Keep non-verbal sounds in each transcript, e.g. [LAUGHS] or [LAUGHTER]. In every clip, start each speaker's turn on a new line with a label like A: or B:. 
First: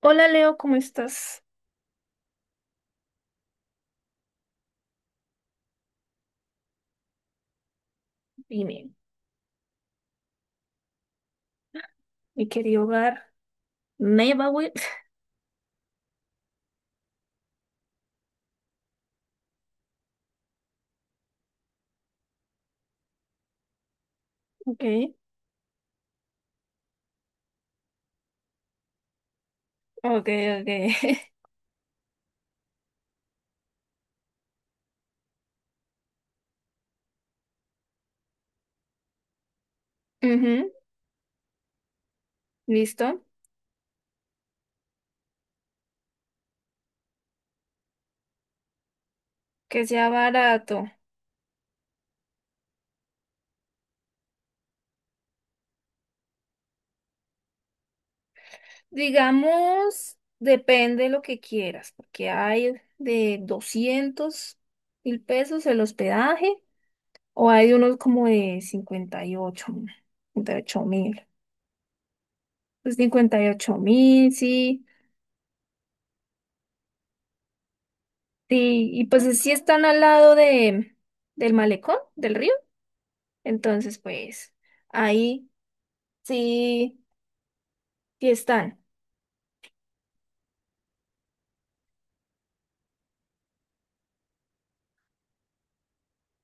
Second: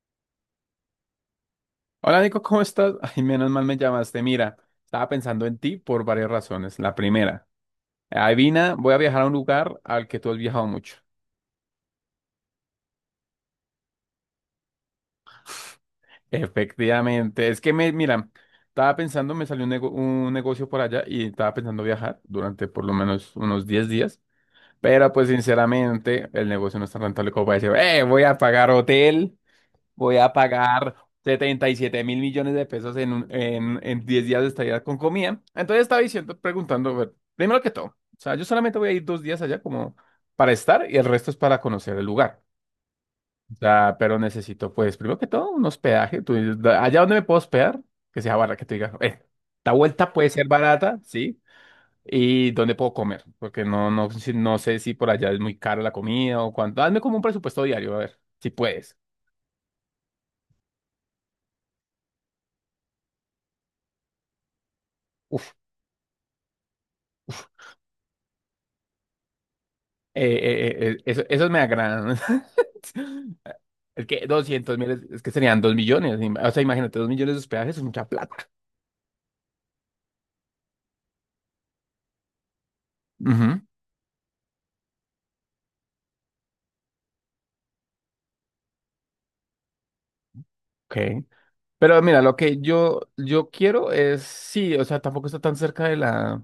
A: Hola Leo, ¿cómo estás?
B: Hola Nico, ¿cómo estás? [LAUGHS] Ay, menos mal me llamaste. Mira, estaba pensando en ti por varias razones. La primera, adivina,
A: Dime,
B: voy a viajar a un lugar al que tú has viajado mucho.
A: mi querido hogar. Neighborhood. [LAUGHS]
B: Efectivamente, es que mira, estaba pensando, me salió un negocio por allá y estaba pensando viajar durante por lo menos unos 10 días,
A: Ok,
B: pero pues sinceramente el negocio no está rentable como para decir, voy a pagar hotel. Voy
A: ok,
B: a
A: ok.
B: pagar 77 mil millones de pesos en 10 días de estadía con comida. Entonces estaba diciendo, preguntando, bueno, primero que todo, o sea, yo solamente voy a ir 2 días allá como
A: [LAUGHS]
B: para
A: Ujú.
B: estar y el resto es para conocer el lugar.
A: Listo.
B: O sea, pero necesito, pues, primero que todo, un hospedaje. Tú dices, Allá donde me puedo hospedar, que sea barra, que te diga, esta
A: Que sea
B: vuelta puede ser
A: barato.
B: barata, ¿sí? Y dónde puedo comer, porque no, no, no sé si por allá es muy cara la comida o cuánto. Hazme como un presupuesto diario, a ver, si puedes.
A: Digamos, depende de lo que quieras, porque hay de $200.000 el hospedaje o hay unos como de cincuenta y ocho mil.
B: Esos me agradan. [LAUGHS]
A: Pues cincuenta y ocho
B: Es que
A: mil,
B: doscientos
A: sí.
B: mil, es que serían 2 millones. O sea, imagínate, 2 millones de hospedajes es mucha plata.
A: Sí, y pues sí están al lado del malecón, del río.
B: Ujú,
A: Entonces, pues ahí sí, sí están.
B: ok. Pero mira, lo que yo quiero es, sí, o sea, tampoco está tan cerca de la...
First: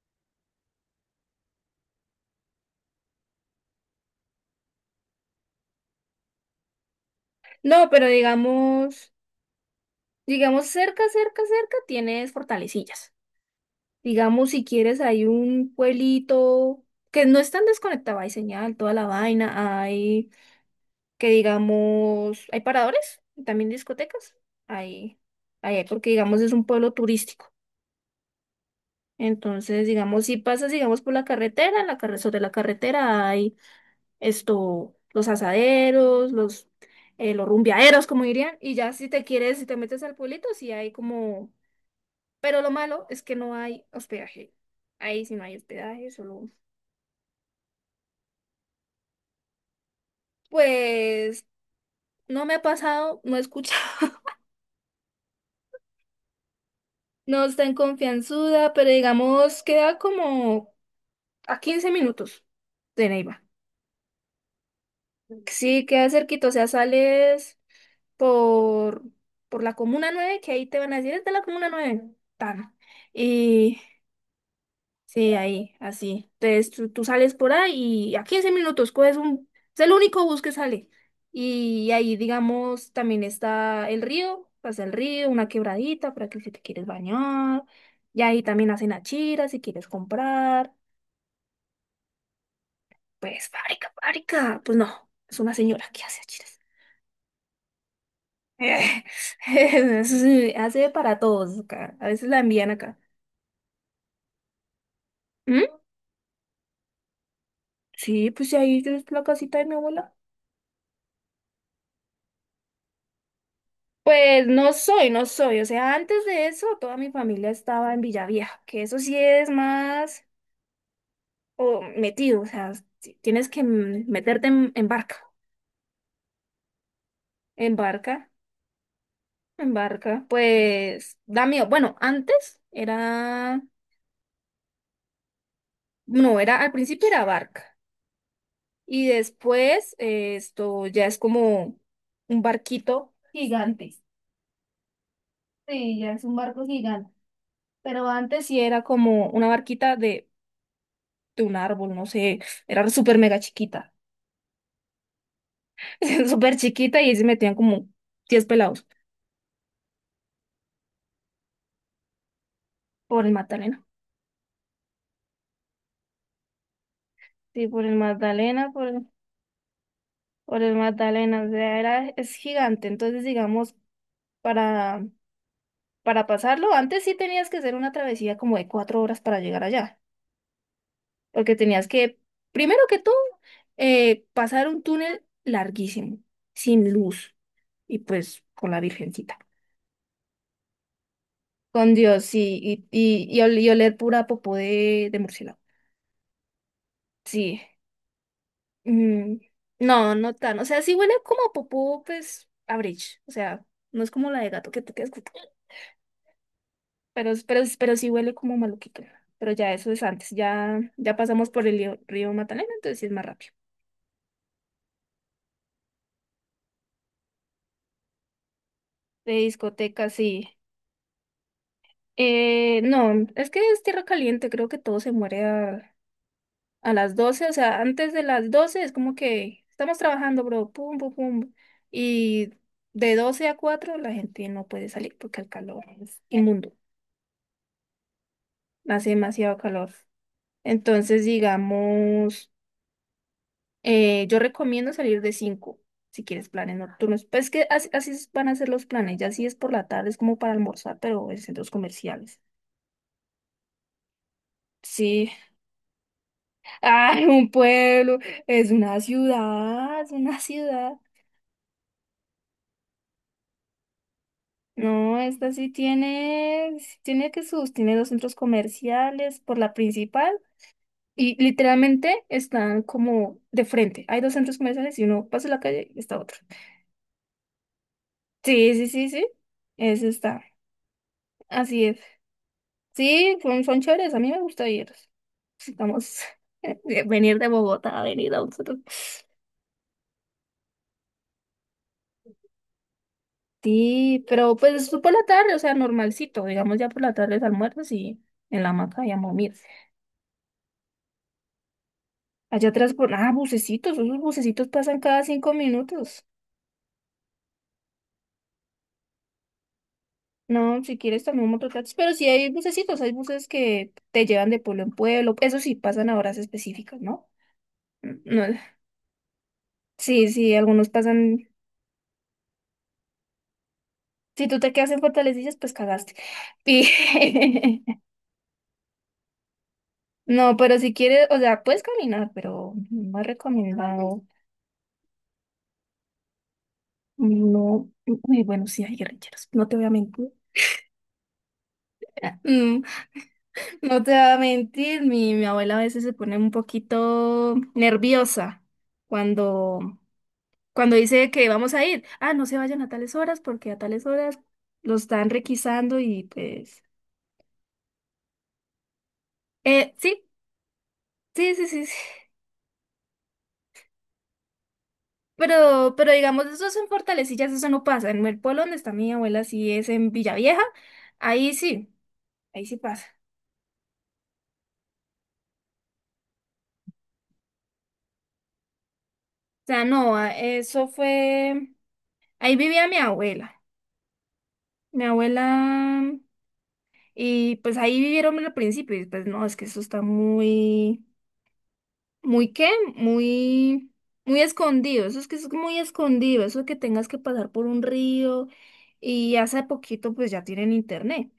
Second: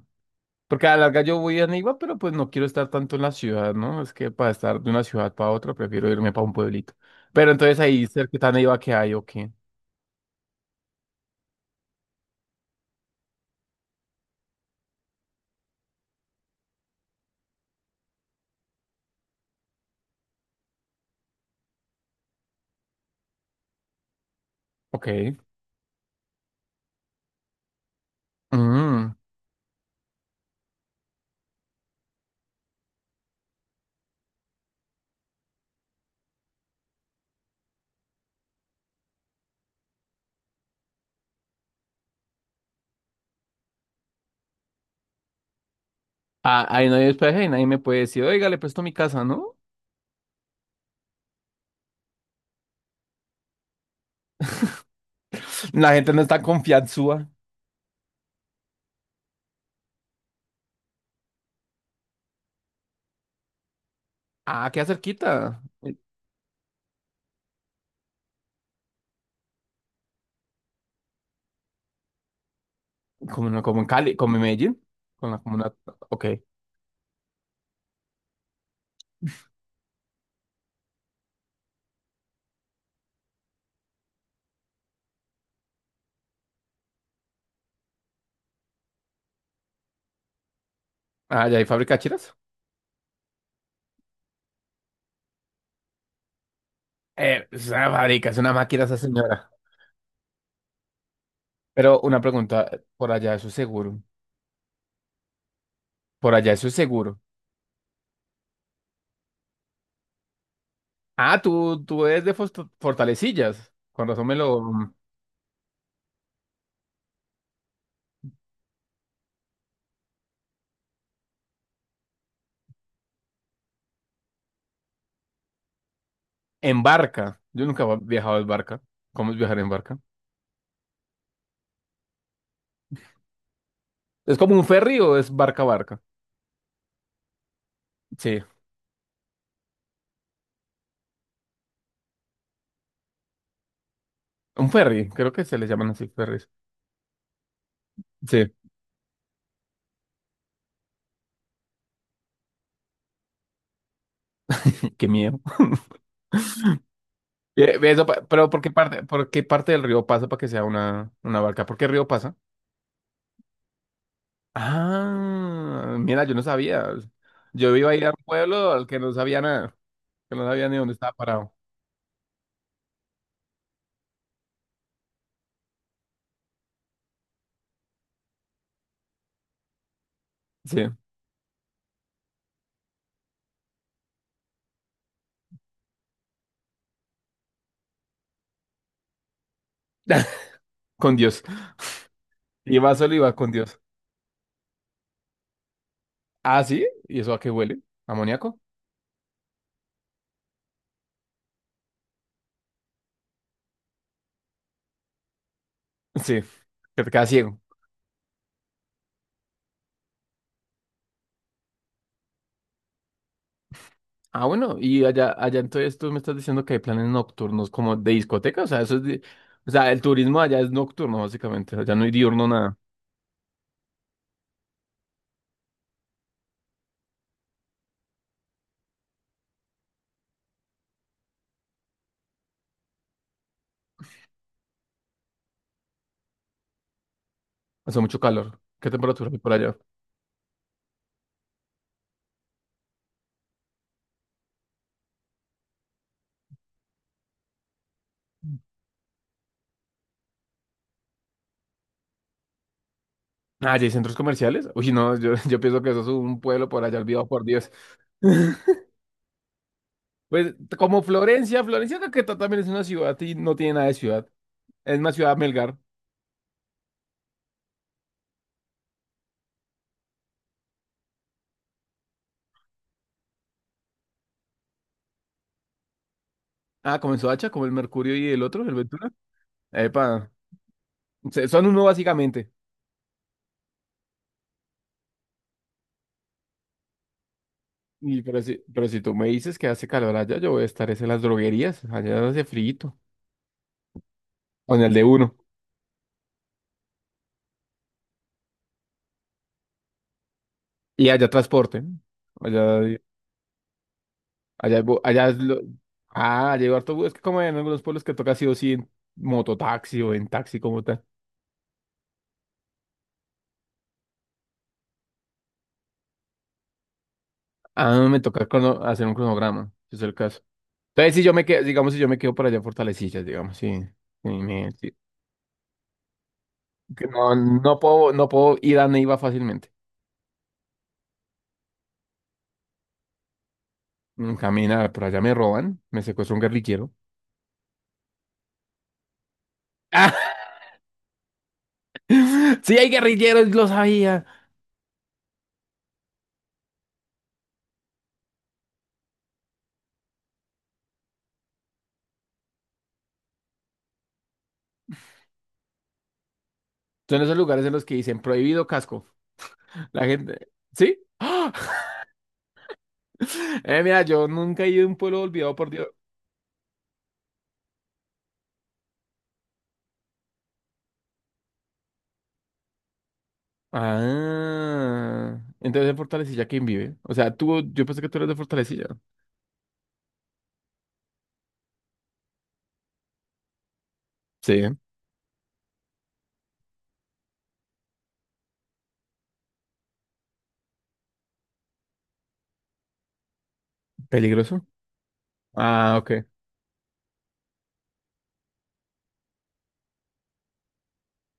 B: Porque a la larga yo voy a Neiva, pero pues no quiero estar tanto en la ciudad, ¿no? Es que para estar de una ciudad para otra, prefiero irme para un pueblito. Pero entonces
A: No, pero
B: ahí cerca de Neiva que
A: digamos,
B: hay, ok.
A: digamos cerca, cerca, cerca tienes Fortalecillas. Digamos, si quieres, hay un pueblito que no es tan desconectado, hay señal, toda la vaina, hay que digamos, hay paradores, también discotecas,
B: Ok.
A: hay, hay, porque digamos es un pueblo turístico.
B: Mm.
A: Entonces, digamos, si pasas, digamos, por la carretera, sobre la carretera hay esto, los asaderos, los rumbeaderos, como dirían, y ya si te quieres, si te metes al pueblito, sí hay como. Pero lo malo es que no hay hospedaje. Ahí sí no hay hospedaje, solo.
B: Ah, ahí no hay hospedaje y nadie me puede decir, oiga, le presto mi casa, ¿no?
A: Pues no me ha pasado, no he escuchado,
B: La gente no está
A: [LAUGHS]
B: confianzúa.
A: no está en confianzuda, pero digamos queda como a 15 minutos de Neiva.
B: Ah, queda cerquita.
A: Sí, queda cerquita, o sea, sales por, por la Comuna 9 que ahí te van a decir, es de la Comuna 9 tan.
B: Como, en-
A: Y
B: como en Cali, como en Medellín. Con
A: sí,
B: la comuna.
A: ahí,
B: Ok.
A: así. Entonces tú sales por ahí y a 15 minutos coges un. Es el único bus que sale. Y ahí, digamos, también está el río, pasa el río, una quebradita para que si te quieres bañar. Y ahí también hacen achiras si quieres comprar.
B: Ah, ¿ya hay fábrica de chiras?
A: Pues fábrica, fábrica. Pues no, es una señora que hace achiras.
B: Es una fábrica, es una máquina esa señora.
A: [LAUGHS] Sí, hace para todos acá.
B: Pero
A: A
B: una
A: veces la
B: pregunta,
A: envían acá.
B: por allá eso es seguro.
A: ¿Mm?
B: Por allá eso es seguro.
A: Sí, pues si ahí es la casita de mi abuela.
B: Ah, tú eres de Fortalecillas. Con razón me
A: Pues
B: lo,
A: no
B: mm,
A: soy, no soy. O sea, antes de eso, toda mi familia estaba en Villavieja, que eso sí es más o metido. O sea, si tienes que meterte en barca.
B: en barca. Yo
A: En
B: nunca he
A: barca,
B: viajado en barca. ¿Cómo es viajar en
A: en
B: barca?
A: barca. Pues da miedo. Bueno, antes era,
B: ¿Es como un ferry o es barca barca?
A: no, era, al principio era barca.
B: Sí.
A: Y después esto ya es como un barquito gigante.
B: Un ferry, creo que se les llaman
A: Sí,
B: así
A: ya es un
B: ferries.
A: barco gigante. Pero antes
B: Sí,
A: sí era como una barquita de un árbol, no sé, era súper mega chiquita,
B: [LAUGHS] qué miedo.
A: [LAUGHS] súper chiquita y ahí se metían
B: Eh,
A: como
B: eso pa-
A: 10
B: pero ¿por qué
A: pelados
B: parte, por qué parte del río pasa para que sea una barca? ¿Por qué río pasa?
A: por el Magdalena.
B: Ah, mira, yo no sabía.
A: Sí,
B: Yo
A: por
B: iba a
A: el
B: ir a un
A: Magdalena,
B: pueblo al
A: por
B: que
A: el,
B: no sabía nada, que no
A: por
B: sabía
A: el
B: ni dónde estaba
A: Magdalena, o
B: parado.
A: sea, era, es gigante, entonces digamos, para, para pasarlo, antes sí tenías que hacer una travesía como de 4 horas para llegar allá,
B: Sí,
A: porque tenías que, primero que todo, pasar un túnel larguísimo, sin luz, y pues con la Virgencita.
B: [LAUGHS] con Dios.
A: Con Dios, sí, y,
B: Iba solo,
A: y,
B: iba
A: y
B: con
A: ol- y
B: Dios.
A: oler pura popó de murciélago.
B: Ah, sí, ¿y eso a qué
A: Sí.
B: huele? ¿Amoníaco?
A: Mm, no, no tan. O sea, sí huele como a popó, pues, a bridge. O sea, no es como la de gato que te quedas.
B: Sí, que te queda
A: Pero, pero,
B: ciego.
A: pero sí huele como maluquito. Pero ya eso es antes. Ya pasamos por el río, río Magdalena, entonces sí es más rápido.
B: Ah, bueno, y allá entonces tú me estás diciendo que hay planes nocturnos como de discoteca, o sea, eso es
A: De
B: o sea, el
A: discoteca,
B: turismo
A: sí.
B: allá es nocturno, básicamente, allá no hay diurno nada,
A: No, es que es tierra caliente. Creo que todo se muere a las 12. O sea, antes de las 12 es como que estamos trabajando, bro. Pum, pum, pum. Y de 12 a 4 la gente no puede salir porque el calor es inmundo.
B: hace mucho calor. ¿Qué
A: Hace
B: temperatura hay por
A: demasiado
B: allá?
A: calor. Entonces, digamos, yo recomiendo salir de 5, si quieres planes nocturnos. Pues es que así, van a ser los planes, ya si es por la tarde, es como para almorzar, pero en centros comerciales.
B: Ah, ¿y hay centros comerciales? Uy, no,
A: Sí,
B: yo, [LAUGHS] yo pienso que eso es un pueblo
A: [LAUGHS]
B: por allá
A: ay,
B: olvidado por
A: un
B: Dios.
A: pueblo, es
B: [LAUGHS]
A: una ciudad, es una
B: Pues
A: ciudad.
B: como Florencia, Florencia creo que también es una ciudad y no tiene nada de ciudad. Es una
A: No,
B: ciudad
A: esta
B: Melgar.
A: sí tiene que sus, tiene dos centros comerciales por la principal y literalmente están como de frente. Hay dos centros comerciales y uno pasa la calle y está otro.
B: Ah, comenzó hacha como el Mercurio y el otro,
A: Sí,
B: el
A: sí, sí,
B: Ventura.
A: sí. Eso
B: Epa,
A: está.
B: son
A: Así
B: uno
A: es.
B: básicamente.
A: Sí, son chéveres. A mí me gusta ir. Estamos [LAUGHS] de venir de Bogotá a
B: Y,
A: venir a
B: pero, si,
A: nosotros.
B: pero si tú me dices que hace calor allá, yo voy a estar es en las droguerías. Allá hace frío.
A: Sí, pero
B: Con
A: pues
B: el
A: tú
B: de
A: por la
B: uno.
A: tarde, o sea, normalcito. Digamos ya por la tarde almuerzas y en la hamaca y a mira.
B: Y allá transporte, ¿no?
A: Allá
B: Allá
A: atrás, bucecitos. Esos bucecitos
B: Allá, es
A: pasan
B: bu-
A: cada
B: allá es
A: cinco
B: lo...
A: minutos.
B: Ah, llegó harto bus. Es que como en algunos pueblos que toca sí o sí en mototaxi o en taxi como
A: No, si
B: tal.
A: quieres también mototaxis, pero sí hay bucecitos. Hay buses que te llevan de pueblo en pueblo. Eso sí, pasan a horas específicas, ¿no?
B: Ah, me
A: No,
B: toca hacer un cronograma, si es el
A: sí,
B: caso.
A: sí, algunos
B: Entonces, si yo me
A: pasan.
B: quedo, digamos, si yo me quedo por allá en Fortalecillas, digamos, sí. Sí,
A: Si tú te quedas
B: sí.
A: en Fortalecillas, pues cagaste.
B: Que no, no
A: Y-
B: puedo,
A: [LAUGHS]
B: no puedo ir a Neiva fácilmente.
A: No, pero si quieres, o sea, puedes caminar, pero no es recomendado.
B: Camina, por allá me roban, me secuestra un guerrillero.
A: No, uy, bueno, sí hay guerrilleros, no te voy a mentir. [LAUGHS]
B: [LAUGHS] Sí,
A: Mm.
B: hay guerrilleros, lo
A: No te voy
B: sabía.
A: a mentir, mi abuela a veces se pone un poquito nerviosa cuando, cuando dice que vamos a ir. Ah, no se vayan a tales horas porque a tales horas los están requisando y pues.
B: Son esos lugares en los que dicen prohibido casco. La
A: Sí,
B: gente, ¿sí?
A: sí, sí,
B: [GASPS]
A: sí. Sí.
B: Mira, yo nunca he ido a un pueblo olvidado por Dios.
A: Pero digamos, eso es en Fortalecillas, eso no pasa. En el pueblo donde está mi abuela, sí es en Villavieja, ahí sí, ahí sí pasa.
B: Ah, entonces de Fortalecilla, ¿quién vive? O sea, tú, yo pensé que tú eres de Fortalecilla.
A: O sea, no, eso fue, ahí vivía mi abuela,
B: Sí,
A: mi abuela, y pues ahí vivieron al principio, y después no, es que eso está muy, muy qué, muy, muy
B: peligroso.
A: escondido, eso es que es muy
B: Ah, ok.
A: escondido, eso de que tengas que pasar por un río, y hace poquito pues ya tienen internet,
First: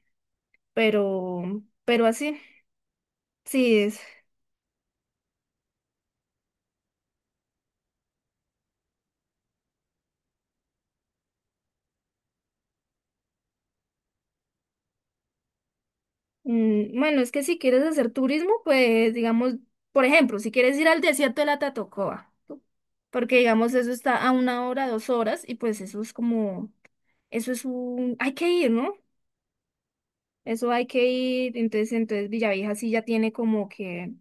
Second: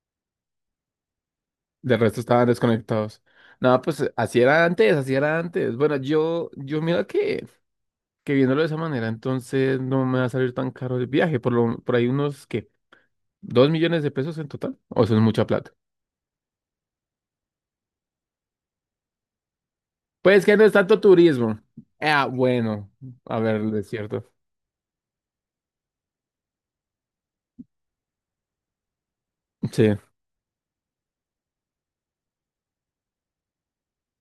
A: pero,
B: Del
A: pero
B: resto
A: así,
B: estaban desconectados.
A: sí
B: No,
A: es.
B: pues así era antes, así era antes. Bueno, yo mira que viéndolo de esa manera, entonces no me va a salir tan caro el viaje, por ahí unos, ¿qué? ¿2 millones de pesos en total? O eso es mucha plata.
A: Bueno, es que si quieres hacer turismo, pues digamos, por ejemplo,
B: Pues
A: si
B: que no es
A: quieres ir
B: tanto
A: al desierto de la
B: turismo. Ah,
A: Tatacoa, ¿no?
B: bueno,
A: Porque
B: a ver,
A: digamos
B: es
A: eso está a
B: cierto.
A: una hora, 2 horas, y pues eso es como, eso es un, hay que ir, ¿no?
B: Sí,
A: Eso hay que ir, entonces Villavieja sí ya tiene como que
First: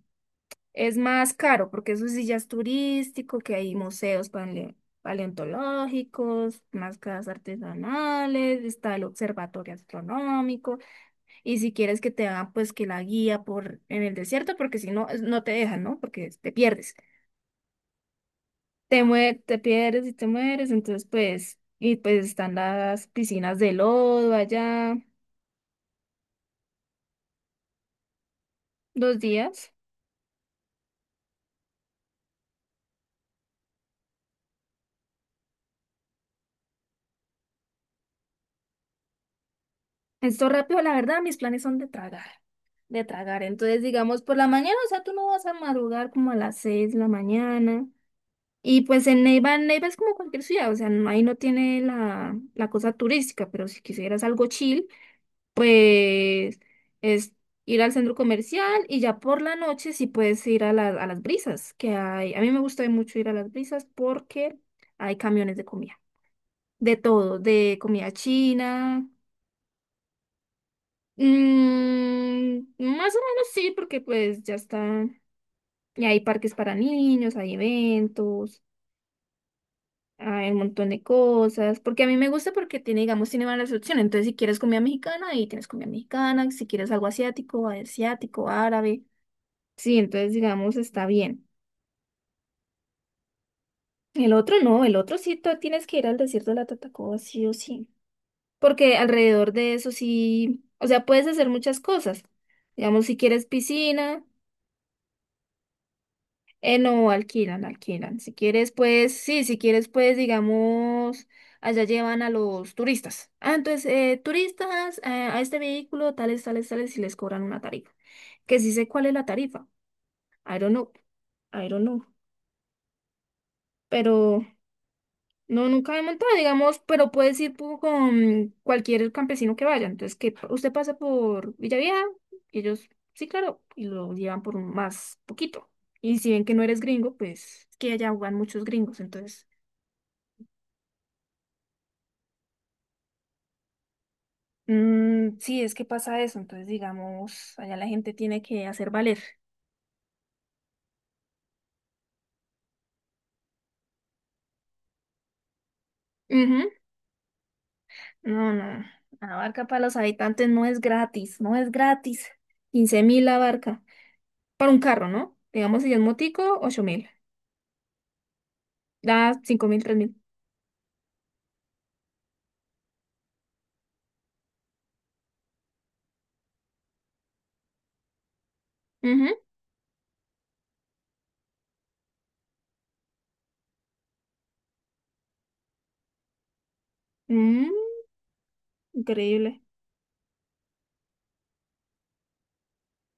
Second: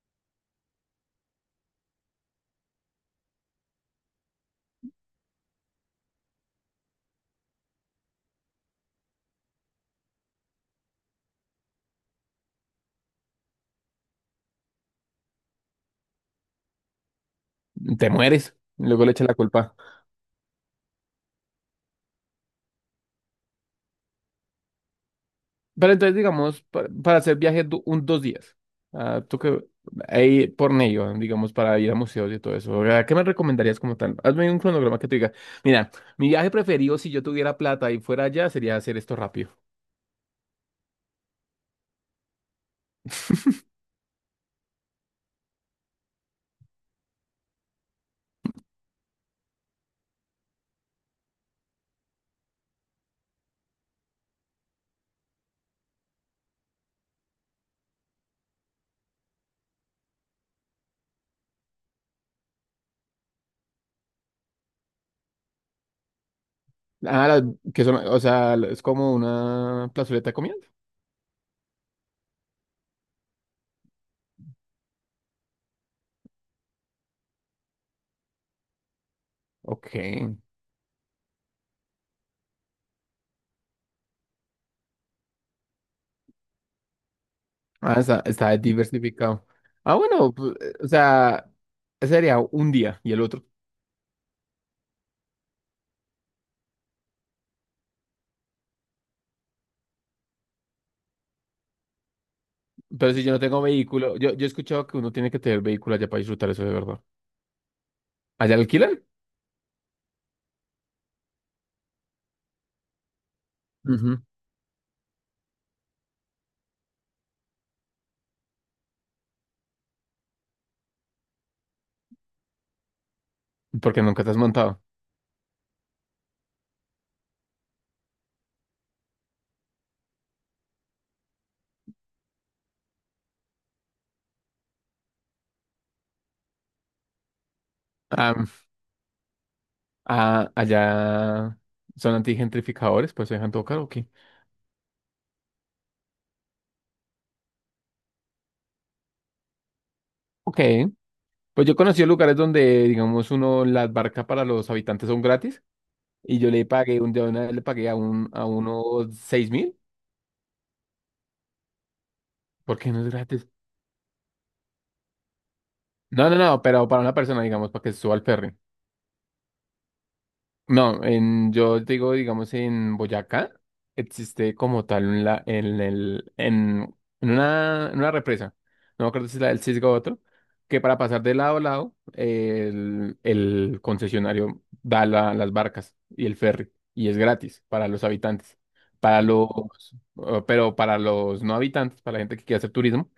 A: es más caro, porque eso sí ya es turístico, que hay museos paleontológicos, máscaras artesanales, está el observatorio astronómico. Y si quieres que te haga, pues que la guía por en el desierto, porque si no, no te dejan, ¿no? Porque te pierdes.
B: te mueres.
A: Te
B: Luego le echa la
A: mue- te
B: culpa.
A: pierdes y te mueres, entonces pues, y pues están las piscinas de lodo allá,
B: Pero entonces, digamos, para hacer viaje un 2 días,
A: dos
B: ah, tú que
A: días.
B: ahí por medio, digamos, para ir a museos y todo eso, ¿a ¿qué me recomendarías como tal? Hazme un cronograma que tú diga, mira, mi viaje preferido si yo tuviera plata y fuera allá sería hacer esto rápido.
A: Esto rápido, la verdad, mis planes son de tragar, de tragar.
B: [LAUGHS]
A: Entonces, digamos, por la mañana, o sea, tú no vas a madrugar como a las 6 de la mañana. Y pues en Neiva, es como cualquier ciudad, o sea, ahí no tiene la cosa turística, pero si quisieras algo chill. Pues es ir al centro comercial y ya por la noche sí puedes ir a las brisas, que hay, a mí me gusta mucho ir a las brisas porque hay camiones de comida, de
B: Ah,
A: todo, de
B: que son,
A: comida
B: o sea, es
A: china.
B: como una plazoleta de comida.
A: Más o menos sí, porque pues ya está, y hay parques para niños, hay eventos.
B: Ok.
A: Hay un montón de cosas, porque a mí me gusta porque tiene, digamos, tiene varias opciones. Entonces, si quieres comida mexicana, ahí tienes comida mexicana. Si quieres algo asiático,
B: Ah, está,
A: asiático,
B: está
A: árabe.
B: diversificado. Ah,
A: Sí,
B: bueno,
A: entonces
B: pues,
A: digamos
B: o
A: está bien.
B: sea, ese sería un día y el otro.
A: El otro no, el otro sí tú tienes que ir al desierto de la Tatacoa sí o sí, porque alrededor de eso sí, o sea, puedes hacer muchas cosas. Digamos,
B: Pero
A: si
B: si yo no
A: quieres
B: tengo vehículo,
A: piscina,
B: yo he escuchado que uno tiene que tener vehículo allá para disfrutar eso de verdad.
A: no, alquilan, alquilan. Si
B: ¿Allá
A: quieres,
B: alquilan?
A: pues, sí, si quieres, pues, digamos, allá llevan a los turistas. Ah, entonces,
B: Ujú.
A: turistas, a este vehículo, tales, tales, tales, y les cobran una tarifa. Que sí sé cuál es la tarifa. I don't know, I don't know,
B: Porque nunca te has
A: pero.
B: montado.
A: No, nunca me he montado, digamos, pero puedes ir con cualquier campesino que vaya. Entonces, que usted pasa por Villavieja, y ellos, sí, claro, y lo llevan por un más poquito. Y si ven que no eres gringo, pues es que allá van muchos
B: Ah,
A: gringos. Entonces,
B: ah, allá son antigentrificadores, pues se dejan todo caro, ok.
A: sí, es que pasa eso. Entonces, digamos, allá la gente tiene que hacer valer.
B: Ok. Pues yo conocí lugares donde, digamos, uno, las barcas para los habitantes son gratis. Y yo le
A: Ujú.
B: pagué, de una vez le pagué a, a
A: No,
B: uno
A: no. La
B: seis
A: barca
B: mil.
A: para los habitantes no es gratis, no es gratis.
B: ¿Por qué no
A: quince
B: es
A: mil la
B: gratis?
A: barca. Para un carro, ¿no? Digamos, si es
B: No, no,
A: motico,
B: no,
A: ocho
B: pero para
A: mil.
B: una persona, digamos, para que se suba al ferry.
A: Da 5 mil.
B: No, yo digo, digamos, en Boyacá existe como tal un la- en, el, en una represa, no me acuerdo
A: Ujú.
B: si es la del Cisgo o otro, que para pasar de lado a lado el concesionario da las barcas y el ferry y es gratis
A: Mm,
B: para los habitantes. Para los,
A: increíble.
B: pero para los no habitantes, para la gente que quiere hacer turismo,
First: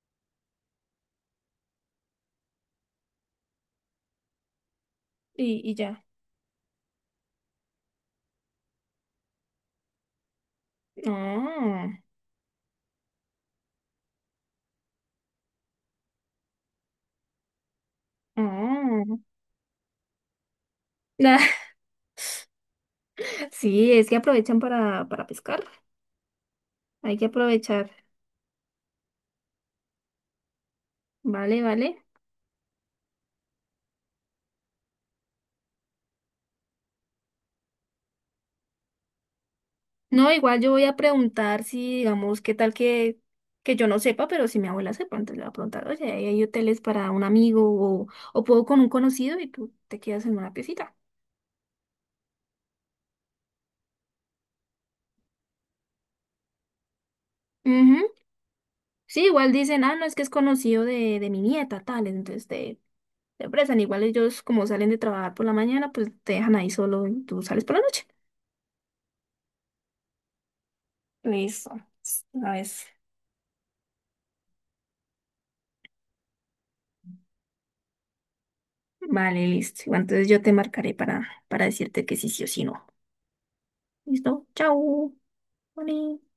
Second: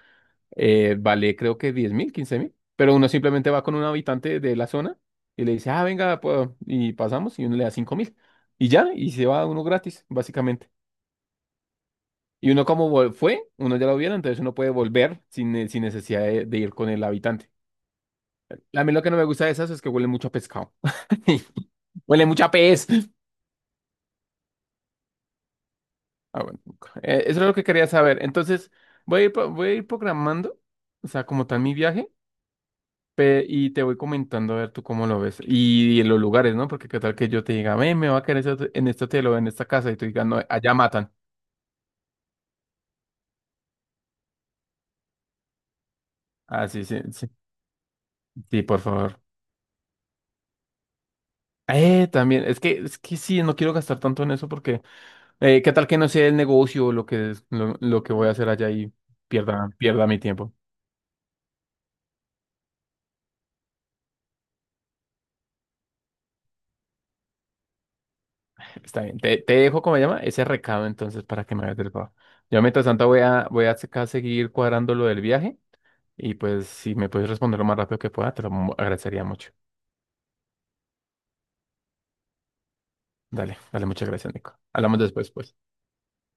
B: vale creo que 10.000, 15.000, pero uno simplemente va con un habitante de la zona y le
A: Y,
B: dice,
A: y
B: ah,
A: ya.
B: venga, y pasamos y uno le da 5.000 y ya, y se va uno gratis, básicamente.
A: Ah,
B: Y uno como fue, uno ya lo vieron, entonces uno puede volver sin necesidad de ir con el habitante. A mí lo que
A: ah.
B: no me gusta de esas es que huele mucho a pescado.
A: Nah,
B: [LAUGHS] Huele mucho a pez.
A: [LAUGHS] sí, es que aprovechan para pescar.
B: Ah, bueno.
A: Hay que
B: Eso es lo que quería
A: aprovechar.
B: saber. Entonces, voy a ir programando, o sea, como
A: Vale,
B: tal mi
A: vale.
B: viaje. Y te voy comentando a ver tú cómo lo ves. Y, en los lugares, ¿no? Porque qué tal que yo te diga, "Ve, me va a quedar ese en este hotel o en esta casa y tú digas,
A: No,
B: no,
A: igual yo
B: allá
A: voy a
B: matan.
A: preguntar si, digamos, qué tal que, yo no sepa, pero si mi abuela sepa, entonces le voy a preguntar, oye, ¿hay
B: Ah,
A: hoteles
B: sí, sí,
A: para un
B: sí,
A: amigo o, o
B: sí,
A: puedo con
B: por
A: un
B: favor.
A: conocido y tú te quedas en una piecita?
B: También, es que sí, no quiero gastar tanto en eso porque, qué tal que no sea el negocio o lo que, es- lo, lo
A: Ujú.
B: que voy a hacer allá y
A: Sí, igual
B: pierda,
A: dicen, ah, no,
B: pierda
A: es
B: mi
A: que es
B: tiempo.
A: conocido de mi nieta, tal, entonces te, la empresa. Igual ellos como salen de trabajar por la mañana, pues te dejan ahí solo y tú sales por la noche.
B: Está bien, te dejo, ¿cómo se llama? Ese recado entonces para que me
A: Listo.
B: hagas el favor.
A: Una
B: Yo
A: vez.
B: mientras tanto voy a acá seguir cuadrando lo del viaje y pues si me puedes responder lo más rápido que pueda, te lo agradecería
A: Vale,
B: mucho.
A: listo. Igual, entonces yo te marcaré para decirte que sí, sí o sí no.
B: Dale, dale, muchas gracias,
A: ¿Listo?
B: Nico. Hablamos
A: Chao.
B: después, pues.
A: Vale.